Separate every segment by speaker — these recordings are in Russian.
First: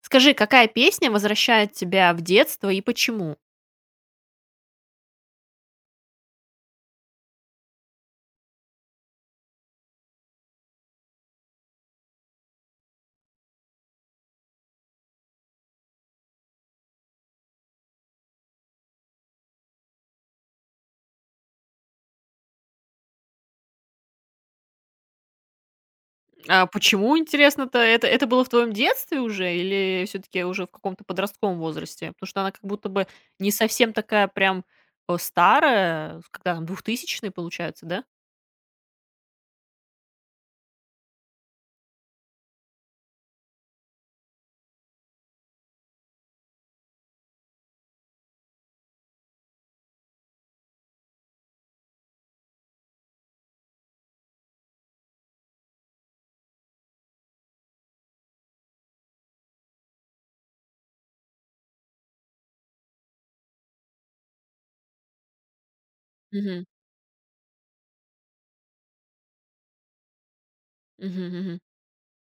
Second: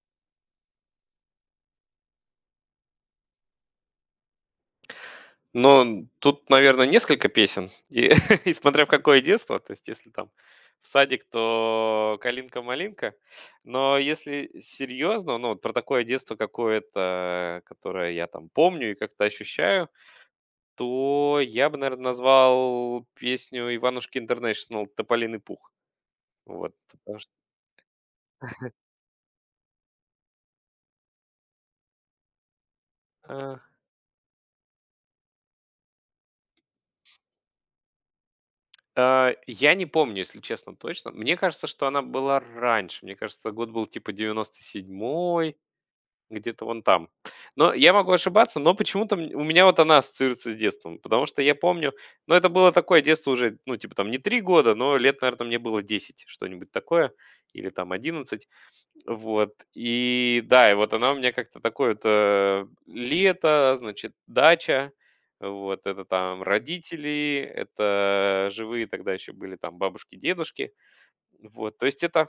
Speaker 1: Скажи, какая песня возвращает тебя в детство и почему?
Speaker 2: Но, тут, наверное, несколько песен, и и смотря в какое детство. То есть если там в садик, то "Калинка-малинка". Но если серьезно, ну, вот про такое детство какое-то, которое я там помню и как-то ощущаю, то я бы, наверное, назвал песню "Иванушки Интернешнл" "Тополиный пух".
Speaker 1: А
Speaker 2: Вот,
Speaker 1: почему,
Speaker 2: потому что
Speaker 1: интересно-то, это было в твоем детстве уже или все-таки уже в каком-то подростковом возрасте? Потому что она как будто бы не
Speaker 2: а,
Speaker 1: совсем такая прям старая, когда там двухтысячные получается, да?
Speaker 2: я не помню, если честно, точно. Мне кажется, что она была раньше. Мне кажется, год был типа 97-й. Где-то вон там. Но я могу ошибаться, но почему-то у меня вот она ассоциируется с детством, потому что я помню, ну, это было такое детство уже, ну, типа там не 3 года, но лет, наверное, мне было 10 что-нибудь такое, или там 11, вот, и да, и вот она у меня как-то такое вот лето, значит, дача, вот, это там
Speaker 1: Мгм.
Speaker 2: родители, это живые тогда еще были там бабушки, дедушки,
Speaker 1: Мгм, мгм.
Speaker 2: вот, то есть это.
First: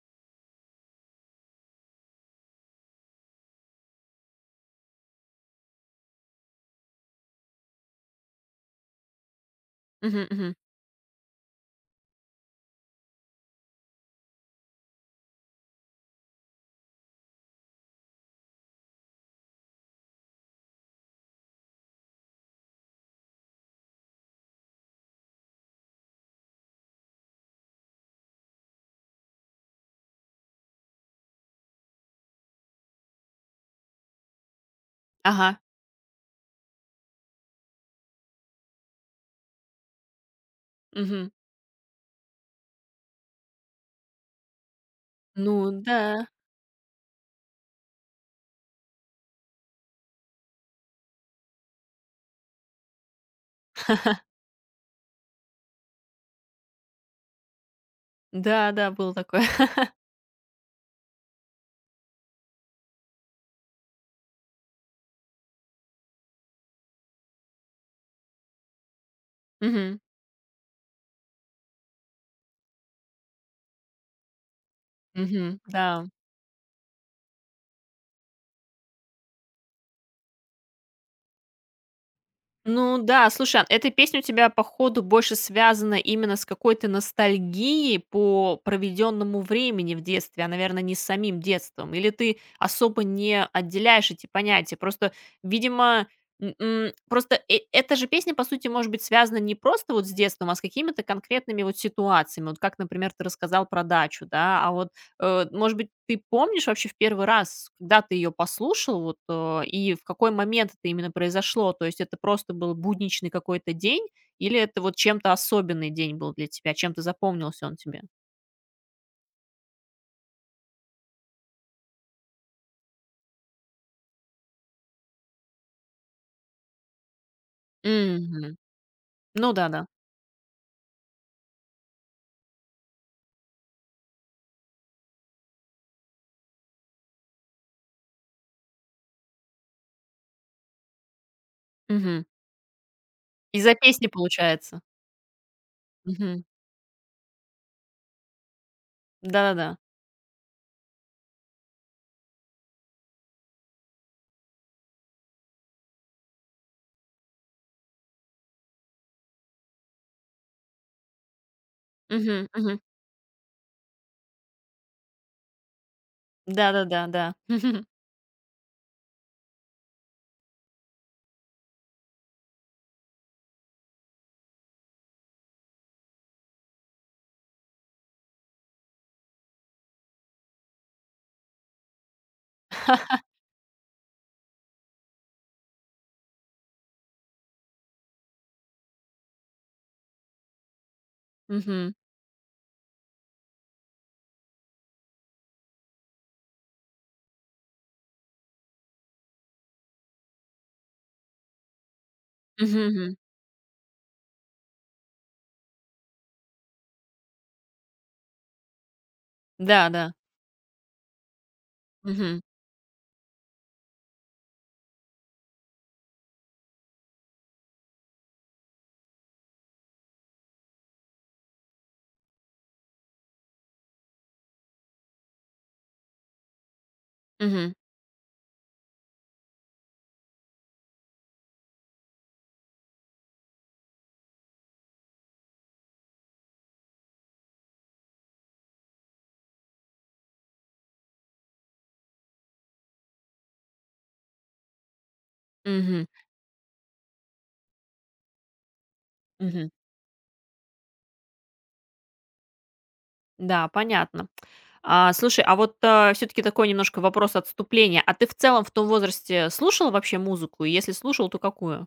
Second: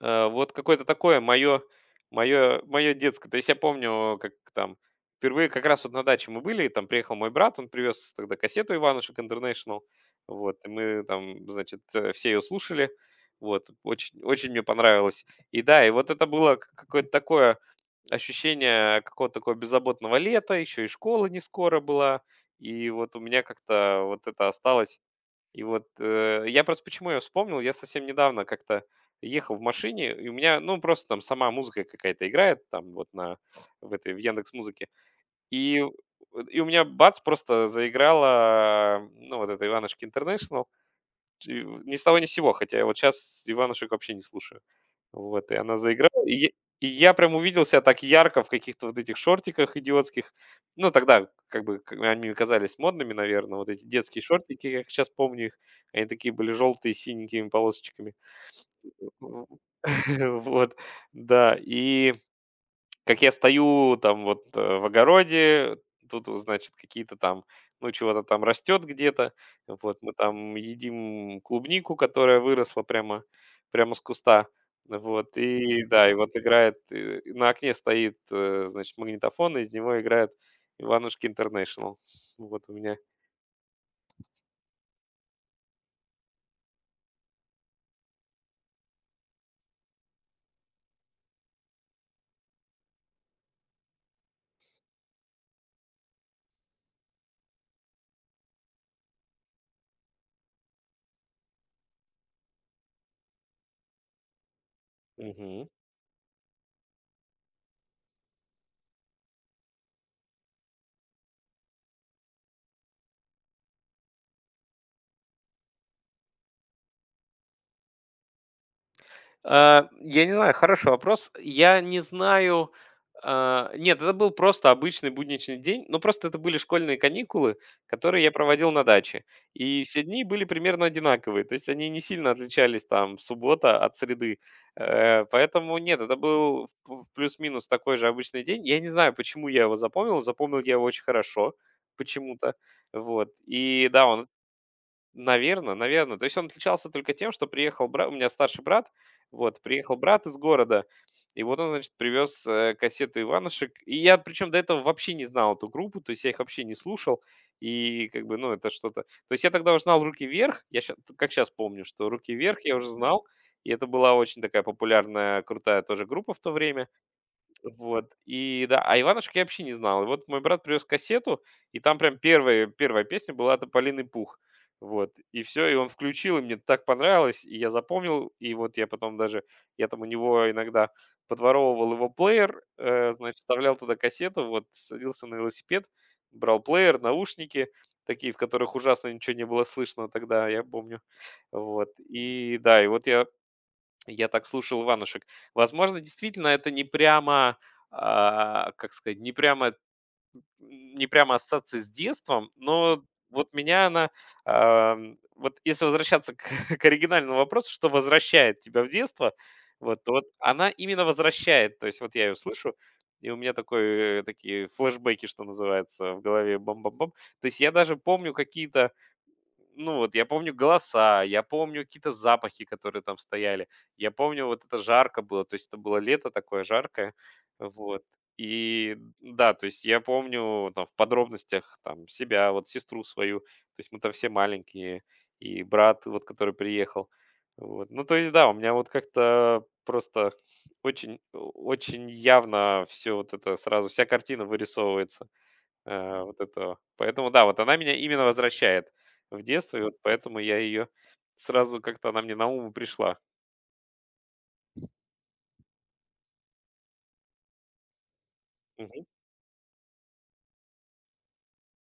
Speaker 2: Вот какое-то такое мое мое детское. То есть я помню, как там впервые как раз вот на даче мы были, и там приехал мой брат, он привез тогда кассету Иванушек International,
Speaker 1: Мгм,
Speaker 2: вот,
Speaker 1: мгм.
Speaker 2: и мы там, значит, все ее слушали, вот, очень, очень мне понравилось. И да, и вот это было какое-то такое ощущение какого-то такого беззаботного лета, еще и школа не скоро была, и вот у меня как-то вот это осталось. И вот, я просто почему я вспомнил, я совсем недавно как-то ехал в машине, и у меня, ну, просто там сама музыка какая-то играет там вот на в этой, в "Яндекс.Музыке".
Speaker 1: Ага.
Speaker 2: И и у меня бац просто заиграла, ну, вот эта "Иванушки Интернешнл"
Speaker 1: Мгм.
Speaker 2: ч ни с того ни с сего, хотя я вот сейчас "Иванушек" вообще не слушаю. Вот,
Speaker 1: Ну
Speaker 2: и она
Speaker 1: да,
Speaker 2: заиграла. И я прям увидел себя так ярко в каких-то вот этих шортиках идиотских. Ну, тогда как бы к они казались модными, наверное, вот эти детские шортики, как сейчас помню их. Они такие были желтые с синенькими полосочками.
Speaker 1: да, да, было такое.
Speaker 2: Вот, да, и как я стою там вот, в огороде, тут вот, значит, какие-то там, ну, чего-то там растет где-то. Вот
Speaker 1: Мгм.
Speaker 2: мы там едим клубнику, которая выросла прямо с куста. Вот
Speaker 1: Мгм.
Speaker 2: и
Speaker 1: Да.
Speaker 2: да, и вот играет, на окне стоит, значит, магнитофон, и из него играет "Иванушки Интернешнл". Вот у меня.
Speaker 1: Ну да, слушай, а эта песня у тебя, походу, больше связана именно с какой-то ностальгией по проведенному времени в детстве, а, наверное, не с самим детством. Или ты особо не отделяешь эти понятия? Просто, видимо, просто эта же песня, по сути, может быть связана не просто вот с детством, а с какими-то конкретными вот ситуациями. Вот как, например, ты рассказал про дачу, да, а вот
Speaker 2: Мгм.
Speaker 1: может быть, ты помнишь вообще в первый раз, когда ты ее послушал, вот, и в какой момент это именно произошло? То есть это просто был будничный какой-то день или это вот чем-то особенный день был для тебя? Чем-то запомнился он тебе?
Speaker 2: Я не знаю, хороший вопрос. Я не знаю. Нет, это был просто обычный будничный день, но просто это были школьные каникулы, которые я
Speaker 1: Мгм.
Speaker 2: проводил на даче.
Speaker 1: Ну
Speaker 2: И
Speaker 1: да-да.
Speaker 2: все дни были примерно одинаковые, то есть они не сильно отличались там суббота от среды. Поэтому нет, это был в плюс-минус такой же обычный день. Я не знаю, почему я его запомнил, запомнил я его очень хорошо
Speaker 1: Мгм.
Speaker 2: почему-то. Вот.
Speaker 1: Из-за
Speaker 2: И да,
Speaker 1: песни
Speaker 2: он.
Speaker 1: получается.
Speaker 2: Наверно. То есть
Speaker 1: Мгм.
Speaker 2: он отличался только тем, что приехал бра у меня старший брат, вот,
Speaker 1: Да-да-да.
Speaker 2: приехал брат из города, и вот он, значит, привез, кассету "Иванушек". И я, причем, до этого вообще не знал эту группу, то есть я их вообще не слушал, и как бы, ну, это что-то. То есть я тогда уже знал "Руки вверх", я ща как сейчас помню, что "Руки
Speaker 1: Мгм,
Speaker 2: вверх" я
Speaker 1: мгм.
Speaker 2: уже знал, и это была очень такая популярная, крутая тоже группа в то время.
Speaker 1: Да-да-да, да.
Speaker 2: Вот, и да, а Иванушек я вообще не знал. И вот мой брат привез кассету, и там прям первая песня была «Тополиный пух». Вот, и все, и он включил, и мне так понравилось, и я запомнил, и вот я потом даже, я там у него иногда подворовывал его плеер, значит, вставлял туда кассету, вот, садился на велосипед, брал плеер, наушники, такие, в которых ужасно ничего не было слышно тогда, я помню, вот,
Speaker 1: Мгм.
Speaker 2: и да, и вот я так слушал Иванушек. Возможно, действительно, это не прямо, как сказать, не прямо ассоциация с детством,
Speaker 1: Мгм,
Speaker 2: но
Speaker 1: мгм.
Speaker 2: вот меня она, вот если возвращаться к к оригинальному вопросу, что возвращает тебя в детство,
Speaker 1: Да,
Speaker 2: вот, то
Speaker 1: да.
Speaker 2: вот она именно возвращает. То есть вот я ее
Speaker 1: Мгм.
Speaker 2: слышу, и у меня такой, такие флешбеки, что называется, в голове бам-бам-бам. То есть я даже помню какие-то. Ну вот, я помню голоса, я помню какие-то запахи, которые там стояли. Я помню, вот это жарко было, то есть это было лето такое жаркое,
Speaker 1: Мгм.
Speaker 2: вот. И да, то есть я помню там в подробностях там себя, вот сестру свою, то есть мы там все маленькие, и брат, вот который приехал. Вот. Ну, то есть, да, у меня вот как-то просто очень, очень явно все вот это сразу, вся картина вырисовывается
Speaker 1: Мгм.
Speaker 2: вот этого. Поэтому да, вот она меня именно возвращает в
Speaker 1: Мгм.
Speaker 2: детство, и вот поэтому я ее сразу как-то она мне на ум и пришла.
Speaker 1: Да, понятно. А, слушай, а вот, все таки такой немножко вопрос отступления. А ты в целом в том
Speaker 2: Мгм.
Speaker 1: возрасте слушал вообще музыку? И если слушал, то какую?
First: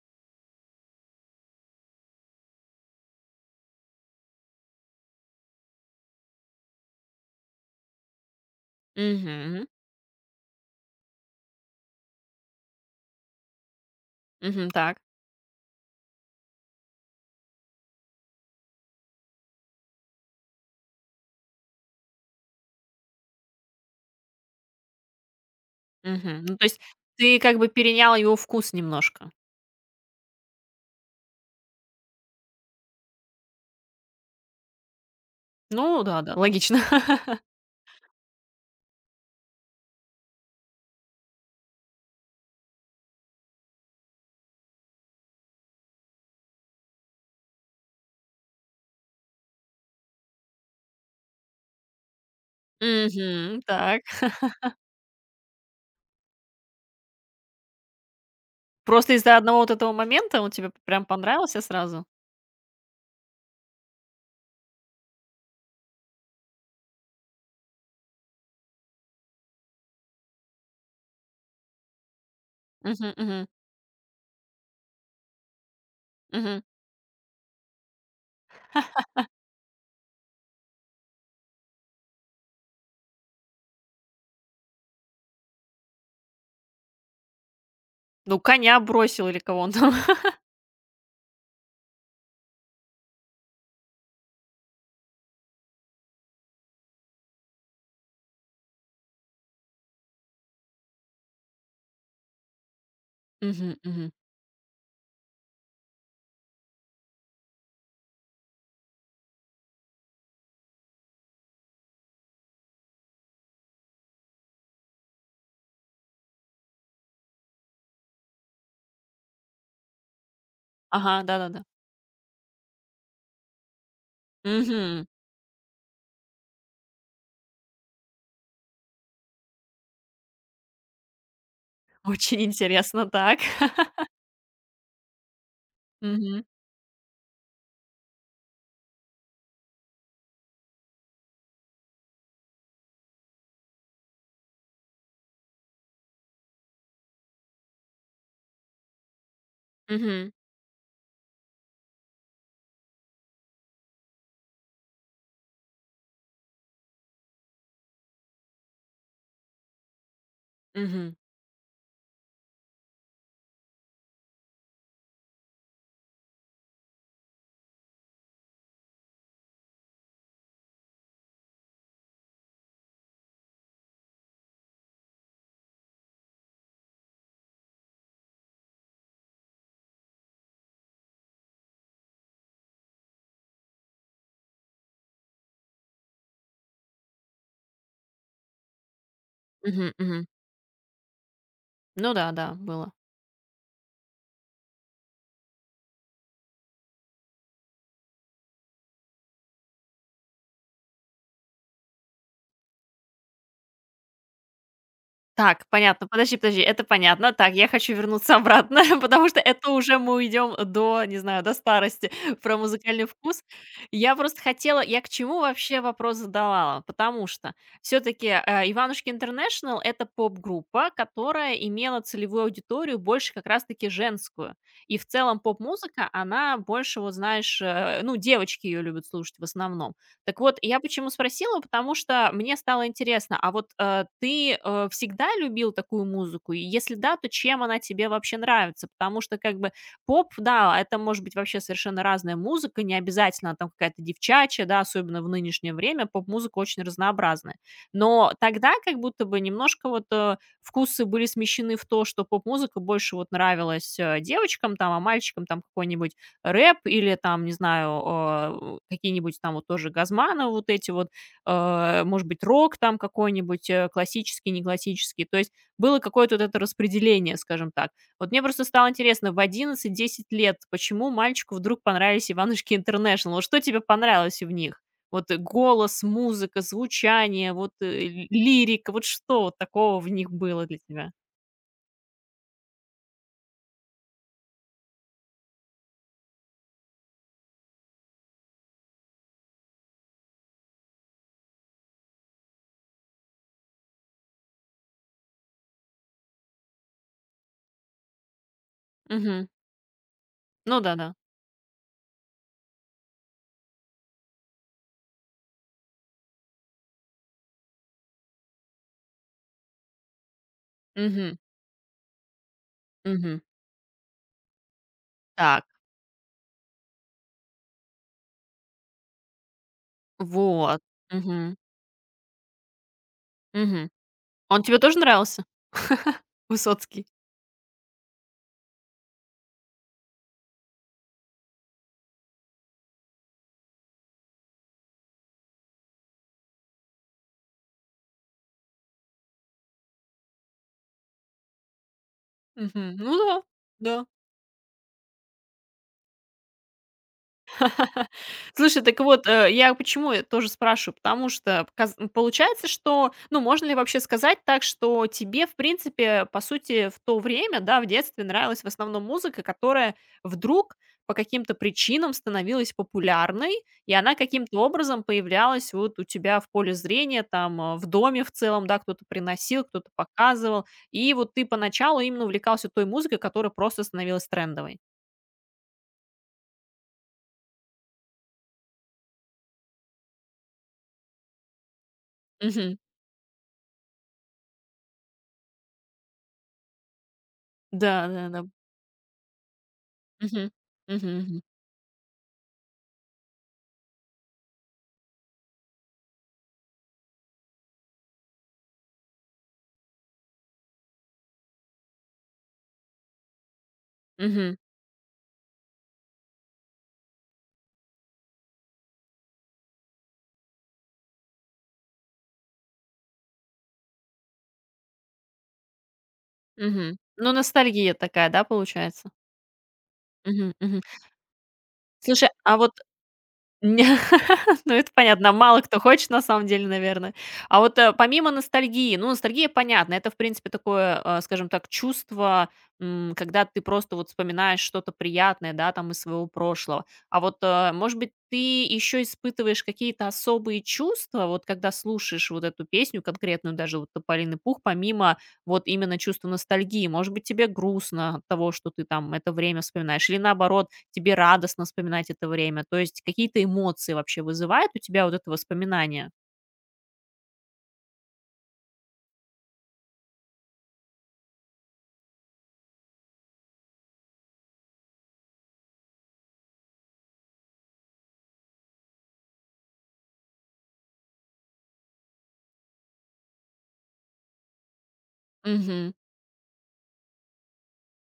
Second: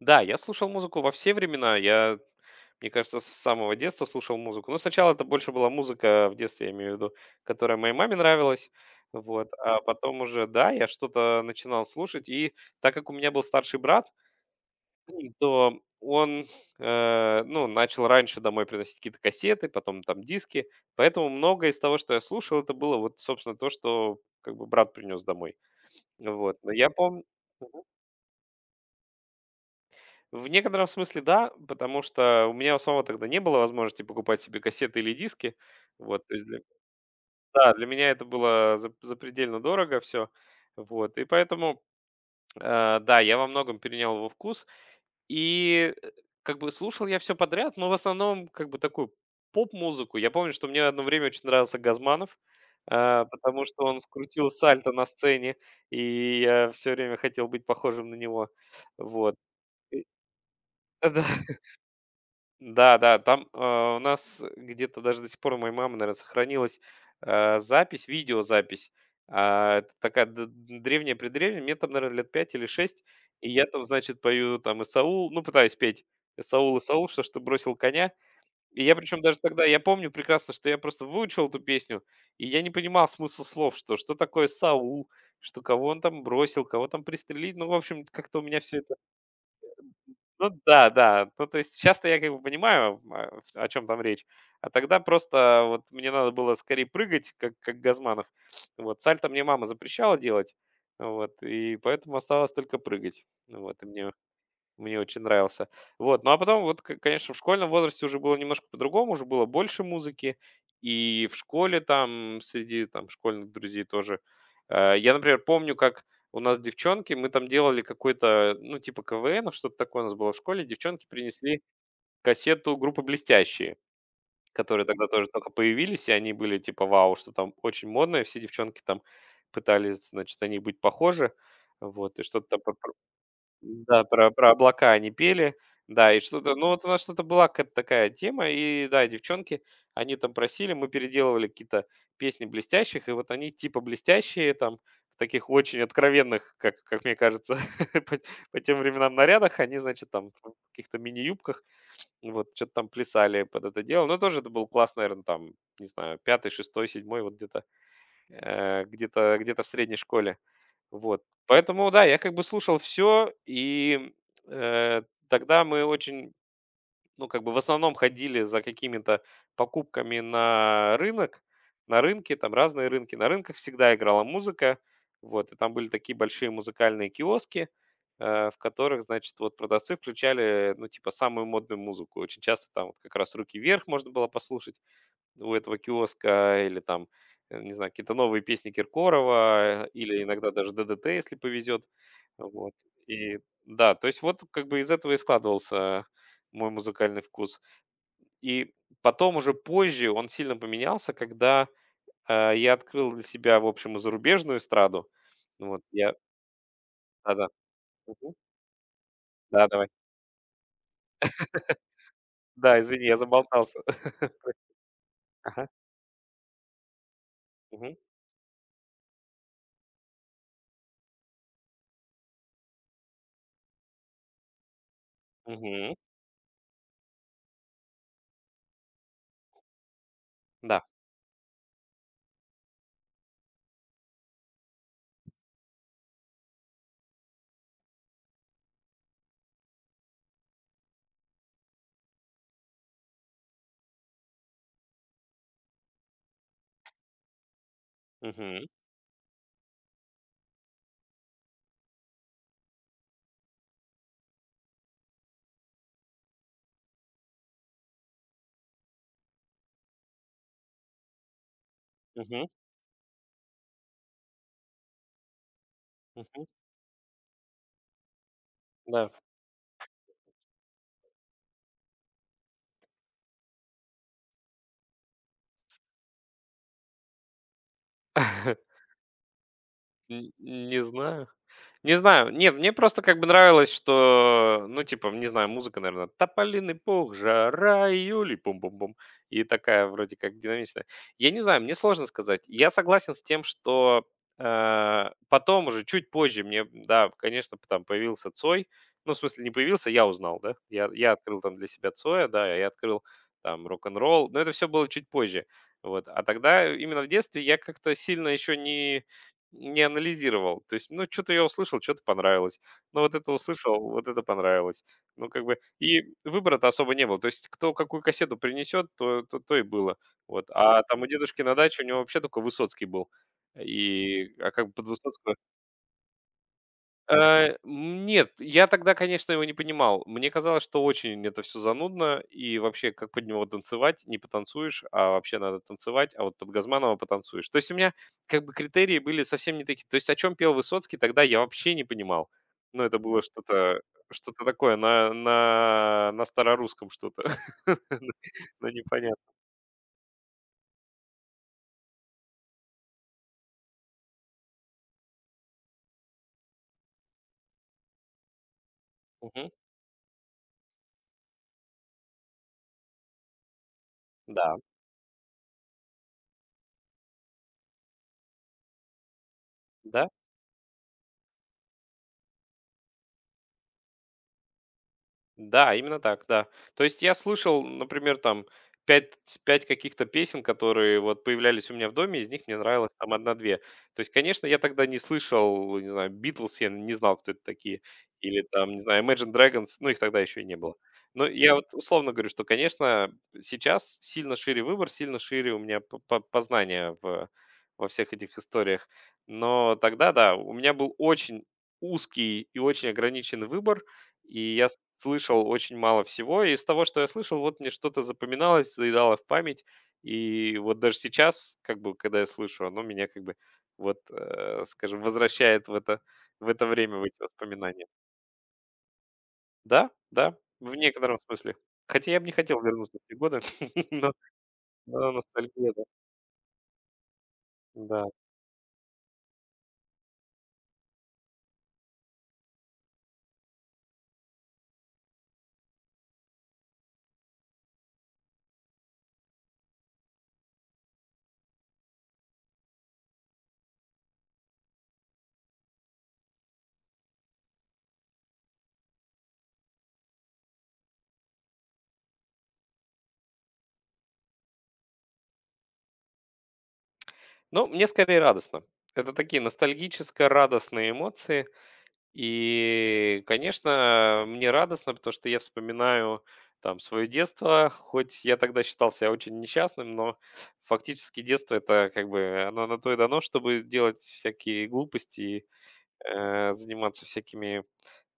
Speaker 2: Да, я слушал музыку во все времена. Я, мне кажется, с самого детства слушал музыку. Ну, сначала это больше была музыка в детстве, я имею в виду, которая моей маме нравилась. Вот,
Speaker 1: Мгм.
Speaker 2: а потом уже, да, я что-то начинал слушать. И так как у меня был старший брат,
Speaker 1: Мгм. Так.
Speaker 2: То он, ну, начал раньше домой приносить какие-то кассеты, потом там диски, поэтому многое из того, что я слушал, это было вот, собственно, то, что как бы брат принес домой.
Speaker 1: Мгм. Ну,
Speaker 2: Вот,
Speaker 1: то
Speaker 2: но
Speaker 1: есть
Speaker 2: я помню.
Speaker 1: ты как бы перенял его вкус немножко.
Speaker 2: В некотором смысле да, потому что у меня у самого тогда не было возможности покупать себе кассеты или диски.
Speaker 1: Ну
Speaker 2: Вот, то
Speaker 1: да-да,
Speaker 2: есть для
Speaker 1: логично.
Speaker 2: да, для меня это было за запредельно дорого все. Вот, и поэтому, да, я во многом перенял его вкус. И, как бы слушал я все подряд, но в основном как бы такую поп-музыку. Я помню, что мне одно время очень нравился Газманов,
Speaker 1: Мгм.
Speaker 2: потому что он
Speaker 1: Так.
Speaker 2: скрутил сальто на сцене, и я все время хотел быть похожим на него.
Speaker 1: Просто
Speaker 2: Вот.
Speaker 1: из-за одного вот этого
Speaker 2: И
Speaker 1: момента он тебе прям
Speaker 2: да.
Speaker 1: понравился сразу?
Speaker 2: Да, да, там, у нас где-то даже до сих пор у моей мамы, наверное, сохранилась, запись, видеозапись. Это такая д древняя-предревняя, мне там, наверное, лет 5 или шесть,
Speaker 1: Мгм, мгм,
Speaker 2: и я там, значит, пою там "Исаул", ну, пытаюсь петь
Speaker 1: мгм.
Speaker 2: "Исаул, Исаул, что ж ты бросил коня". И я причем даже тогда, я помню прекрасно, что я просто выучил эту песню, и я не понимал смысл слов, что такое Саул, что кого он там бросил, кого там пристрелить. Ну, в общем,
Speaker 1: Ну,
Speaker 2: как-то у меня все
Speaker 1: коня
Speaker 2: это.
Speaker 1: бросил или кого он там.
Speaker 2: Ну да, да. Ну, то есть сейчас-то я как бы понимаю, о чем там речь. А тогда просто вот мне надо было скорее прыгать, как Газманов. Вот, сальто мне мама запрещала делать, вот, и поэтому оставалось только прыгать.
Speaker 1: Мгм,
Speaker 2: Вот, и мне
Speaker 1: мгм.
Speaker 2: мне очень нравился. Вот, ну а потом вот, к конечно, в школьном возрасте уже было немножко по-другому, уже было больше музыки. И в школе там, среди там школьных друзей тоже. Я, например, помню, как у нас девчонки, мы там делали какой-то, ну, типа КВН, что-то такое у нас было в школе. Девчонки
Speaker 1: Ага,
Speaker 2: принесли
Speaker 1: да-да-да.
Speaker 2: кассету группы "Блестящие", которые тогда
Speaker 1: Мгм.
Speaker 2: тоже только появились, и они были типа вау, что там очень модно, и все девчонки там пытались, значит, они быть похожи. Вот, и
Speaker 1: Очень
Speaker 2: что-то там
Speaker 1: интересно, так.
Speaker 2: да, про облака они пели. Да, и
Speaker 1: Мгм.
Speaker 2: что-то, ну, вот у нас что-то была какая-то такая тема. И да, девчонки, они там просили, мы переделывали какие-то песни блестящих, и вот они типа блестящие, там, в таких очень откровенных, как мне кажется, по, по тем временам нарядах, они, значит, там
Speaker 1: Мгм.
Speaker 2: в каких-то мини-юбках, вот, что-то там плясали под это дело. Но тоже это был класс, наверное, там, не знаю, пятый, шестой, седьмой, вот где-то в средней школе.
Speaker 1: Мгм.
Speaker 2: Вот. Поэтому, да, я как бы слушал все, и э, тогда мы очень, ну, как бы в основном ходили за какими-то покупками на рынок, на рынке, там разные рынки. На рынках всегда играла музыка, вот, и там были такие большие музыкальные киоски, в которых, значит, вот продавцы включали, ну, типа, самую модную музыку. Очень часто там вот как раз «Руки вверх» можно было послушать, у этого киоска или там, не знаю, какие-то новые песни Киркорова,
Speaker 1: Мгм.
Speaker 2: или
Speaker 1: Мгм.
Speaker 2: иногда даже ДДТ, если повезет.
Speaker 1: Ну да, да,
Speaker 2: Вот.
Speaker 1: было.
Speaker 2: И да, то есть вот как бы из этого и складывался мой музыкальный вкус. И потом уже позже он сильно поменялся, когда я открыл для себя, в общем, и зарубежную эстраду.
Speaker 1: Так,
Speaker 2: Вот,
Speaker 1: понятно.
Speaker 2: я...
Speaker 1: Подожди, подожди, это понятно.
Speaker 2: Да-да.
Speaker 1: Так, я хочу вернуться
Speaker 2: Мгм.
Speaker 1: обратно, потому что
Speaker 2: Да,
Speaker 1: это
Speaker 2: давай.
Speaker 1: уже мы уйдем до, не знаю, до старости про
Speaker 2: Да, извини,
Speaker 1: музыкальный
Speaker 2: я
Speaker 1: вкус.
Speaker 2: заболтался.
Speaker 1: Я просто хотела я к чему
Speaker 2: Ага.
Speaker 1: вообще вопрос задавала? Потому что
Speaker 2: Мгм.
Speaker 1: все таки "Иванушки Интернешнл" — это поп-группа, которая имела целевую аудиторию больше как раз таки женскую. И в целом
Speaker 2: Мгм.
Speaker 1: поп-музыка, она больше, вот знаешь, ну, девочки ее любят слушать в основном. Так вот, я
Speaker 2: Да.
Speaker 1: почему спросила, потому что мне стало интересно, а вот ты всегда любил такую музыку? И если да, то чем она тебе вообще нравится? Потому что как бы поп, да, это может быть вообще совершенно разная музыка, не обязательно там какая-то девчачья, да, особенно в нынешнее время поп-музыка очень разнообразная. Но
Speaker 2: Мгм.
Speaker 1: тогда как будто бы немножко вот вкусы были смещены в то, что поп-музыка больше вот нравилась девочкам там, а мальчикам там какой-нибудь рэп или там, не знаю, у какие-нибудь там вот тоже газманы вот эти вот, может быть,
Speaker 2: Мгм.
Speaker 1: рок там какой-нибудь, классический, не классический. То есть было какое-то вот
Speaker 2: Мгм.
Speaker 1: это распределение, скажем так. Вот мне просто стало
Speaker 2: Да.
Speaker 1: интересно, в 11-10 лет почему мальчику вдруг понравились "Иванушки Интернешнл"? Вот что тебе понравилось в них? Вот, голос, музыка, звучание, вот, э, ли лирика, вот что вот такого в них
Speaker 2: Н
Speaker 1: было для
Speaker 2: не
Speaker 1: тебя?
Speaker 2: знаю. Не знаю. Не, мне просто как бы нравилось, что, ну, типа, не знаю, музыка, наверное, "Тополиный пух", "Жара", "Июль" и пум-пум-пум. И такая вроде как динамичная. Я не знаю, мне сложно сказать. Я согласен с тем, что, потом уже, чуть позже мне, да, конечно, п там появился Цой. Ну, в смысле,
Speaker 1: Мгм.
Speaker 2: не появился, я узнал, да.
Speaker 1: Ну
Speaker 2: Я
Speaker 1: да-да.
Speaker 2: открыл там для себя Цоя, да, я открыл там рок-н-ролл, но это все было чуть позже. Вот. А тогда, именно в детстве, я как-то сильно еще не анализировал. То есть, ну, что то
Speaker 1: Мгм.
Speaker 2: я услышал, что то понравилось. Ну, вот это
Speaker 1: Мгм.
Speaker 2: услышал, вот это понравилось. Ну, как бы
Speaker 1: Так.
Speaker 2: и выбора-то особо не было. То есть кто какую кассету принесет, то и было. Вот.
Speaker 1: Вот.
Speaker 2: А там у дедушки на
Speaker 1: Мгм.
Speaker 2: даче у него вообще только Высоцкий был.
Speaker 1: Мгм.
Speaker 2: И, а
Speaker 1: Он
Speaker 2: как бы
Speaker 1: тебе
Speaker 2: под
Speaker 1: тоже
Speaker 2: Высоцкого.
Speaker 1: нравился? Высоцкий?
Speaker 2: Нет, я тогда, конечно, его не понимал. Мне казалось, что очень это все занудно, и вообще, как под него танцевать, не потанцуешь, а вообще надо танцевать, а вот под Газманова потанцуешь. То есть у меня как бы критерии были совсем не такие. То есть о чем пел Высоцкий, тогда я вообще не понимал. Но
Speaker 1: Мгм.
Speaker 2: это
Speaker 1: Ну
Speaker 2: было
Speaker 1: да,
Speaker 2: что-то,
Speaker 1: да.
Speaker 2: что-то такое на старорусском что-то, но
Speaker 1: Слушай, так вот,
Speaker 2: непонятно.
Speaker 1: я почему я тоже спрашиваю, потому что получается, что, ну, можно ли вообще сказать так, что тебе, в принципе, по сути, в то время, да, в детстве нравилась в основном музыка,
Speaker 2: Мгм.
Speaker 1: которая вдруг по каким-то причинам становилась популярной, и она
Speaker 2: Да,
Speaker 1: каким-то образом появлялась вот у тебя в поле зрения, там, в доме в целом, да, кто-то приносил, кто-то
Speaker 2: да.
Speaker 1: показывал, и вот ты поначалу именно увлекался той музыкой, которая просто становилась трендовой.
Speaker 2: Да, именно так, да. То есть я слышал, например, там 5 5 каких-то песен, которые вот появлялись у меня в доме, из них мне
Speaker 1: Мгм.
Speaker 2: нравилась там одна-две. То есть, конечно, я тогда не слышал, не знаю, Beatles, я не знал, кто это такие,
Speaker 1: Да, да,
Speaker 2: или
Speaker 1: да.
Speaker 2: там, не знаю, Imagine Dragons, ну, их тогда еще и
Speaker 1: Мгм.
Speaker 2: не было.
Speaker 1: Мгм.
Speaker 2: Но
Speaker 1: Мгм.
Speaker 2: я вот условно говорю, что, конечно, сейчас сильно шире выбор, сильно шире у меня познание в, во всех этих историях. Но тогда, да, у меня был очень узкий и очень ограниченный выбор, и
Speaker 1: Мгм,
Speaker 2: я с слышал очень мало всего. И из того, что я слышал, вот мне что-то запоминалось, заедало в память. И вот даже сейчас, как бы, когда я слышу, оно меня как бы вот, скажем, возвращает в это
Speaker 1: мгм.
Speaker 2: время, в эти
Speaker 1: Ну,
Speaker 2: воспоминания.
Speaker 1: ностальгия такая, да, получается?
Speaker 2: Да, да,
Speaker 1: Мгм,
Speaker 2: в
Speaker 1: мгм.
Speaker 2: некотором смысле. Хотя я бы
Speaker 1: Слушай,
Speaker 2: не
Speaker 1: а
Speaker 2: хотел
Speaker 1: вот.
Speaker 2: вернуться в те годы,
Speaker 1: Не,
Speaker 2: но,
Speaker 1: ну, это
Speaker 2: но
Speaker 1: понятно, мало
Speaker 2: ностальгия,
Speaker 1: кто
Speaker 2: да.
Speaker 1: хочет, на самом деле, наверное. А вот,
Speaker 2: Да.
Speaker 1: помимо ностальгии, ну, ностальгия, понятно, это, в принципе, такое, скажем так, чувство, когда ты просто вот вспоминаешь что-то приятное, да, там, из своего прошлого. А вот, может быть, ты еще испытываешь какие-то особые чувства, вот когда слушаешь вот эту песню конкретную, даже вот "Тополиный пух", помимо вот именно чувства ностальгии? Может быть, тебе грустно от того, что ты там это время вспоминаешь, или наоборот тебе радостно вспоминать это время? То есть какие-то эмоции вообще вызывает у тебя вот это воспоминание?
Speaker 2: Но мне скорее радостно. Это такие ностальгическо-радостные эмоции. И, конечно, мне радостно, потому что я вспоминаю там свое детство, хоть я тогда считал себя очень несчастным, но фактически детство это как бы оно на то и дано, чтобы делать всякие глупости,
Speaker 1: Мгм.
Speaker 2: заниматься всякими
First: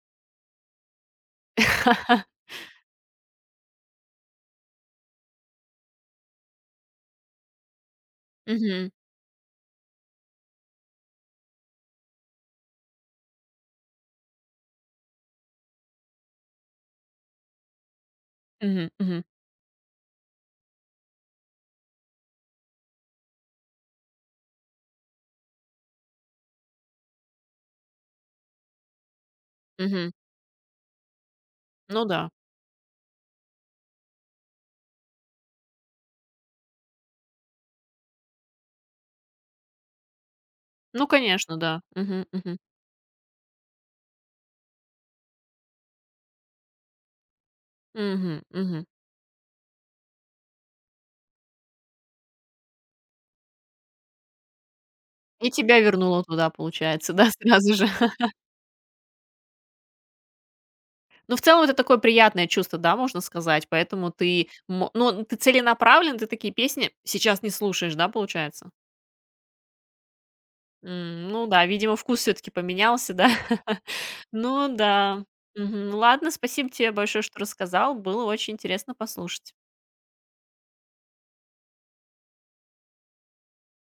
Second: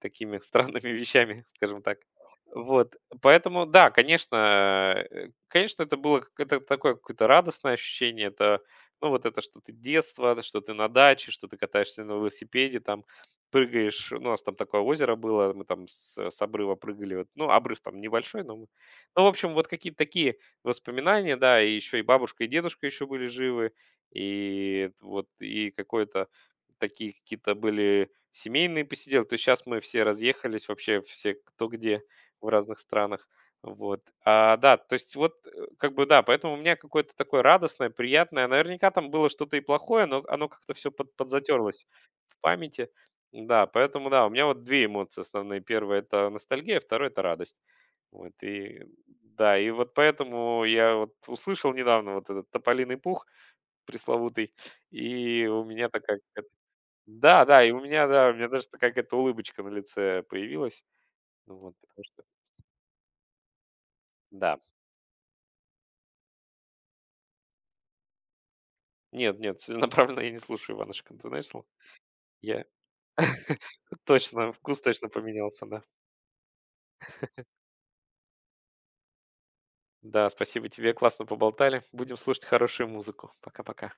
Speaker 2: такими странными вещами, скажем так. Вот, поэтому, да, конечно, это было как-, это такое какое-то радостное ощущение, это,
Speaker 1: Мгм.
Speaker 2: ну, вот это что-то детство, что ты на даче, что ты катаешься на велосипеде, там, прыгаешь, ну, у нас там такое озеро было, мы там с обрыва прыгали, вот, ну, обрыв там небольшой, но мы...
Speaker 1: Мгм,
Speaker 2: Ну,
Speaker 1: мгм,
Speaker 2: в общем, вот какие-то такие воспоминания, да, и еще и бабушка, и дедушка еще были живы, и вот, и какое-то, такие какие-то были семейные посиделки. То есть сейчас мы все
Speaker 1: мгм.
Speaker 2: разъехались вообще, все кто где
Speaker 1: Ну да,
Speaker 2: в разных странах. Вот. А, да, то есть вот как бы да, поэтому у меня какое-то такое радостное, приятное. Наверняка там было что-то и плохое, но оно как-то все
Speaker 1: ну конечно, да,
Speaker 2: подзатерлось
Speaker 1: мгм,
Speaker 2: в
Speaker 1: мгм,
Speaker 2: памяти. Да, поэтому да, у меня вот две эмоции основные. Первая это ностальгия, второе это радость. Вот,
Speaker 1: мгм,
Speaker 2: и
Speaker 1: мгм.
Speaker 2: да, и вот поэтому я вот услышал недавно вот этот тополиный пух пресловутый, и
Speaker 1: И
Speaker 2: у
Speaker 1: тебя
Speaker 2: меня такая.
Speaker 1: вернуло туда, получается, да,
Speaker 2: Да, да, и
Speaker 1: сразу
Speaker 2: у
Speaker 1: же?
Speaker 2: меня, да, у меня даже та какая-то улыбочка на лице появилась.
Speaker 1: Ну, в
Speaker 2: Ну
Speaker 1: целом, вот
Speaker 2: вот,
Speaker 1: это такое
Speaker 2: потому что
Speaker 1: приятное чувство, да, можно сказать, поэтому ты
Speaker 2: да.
Speaker 1: мо ну, ты целенаправлен, ты такие песни сейчас не слушаешь, да, получается?
Speaker 2: Нет, нет, целенаправленно я не слушаю Иванушек
Speaker 1: М, ну
Speaker 2: Интернешнл.
Speaker 1: да, видимо, вкус все таки
Speaker 2: Я
Speaker 1: поменялся, да?
Speaker 2: точно,
Speaker 1: Ну
Speaker 2: вкус точно
Speaker 1: да.
Speaker 2: поменялся, да.
Speaker 1: Мгм. Ладно, спасибо тебе большое, что рассказал. Было очень интересно послушать.
Speaker 2: Да, спасибо тебе, классно поболтали. Будем слушать хорошую музыку. Пока-пока.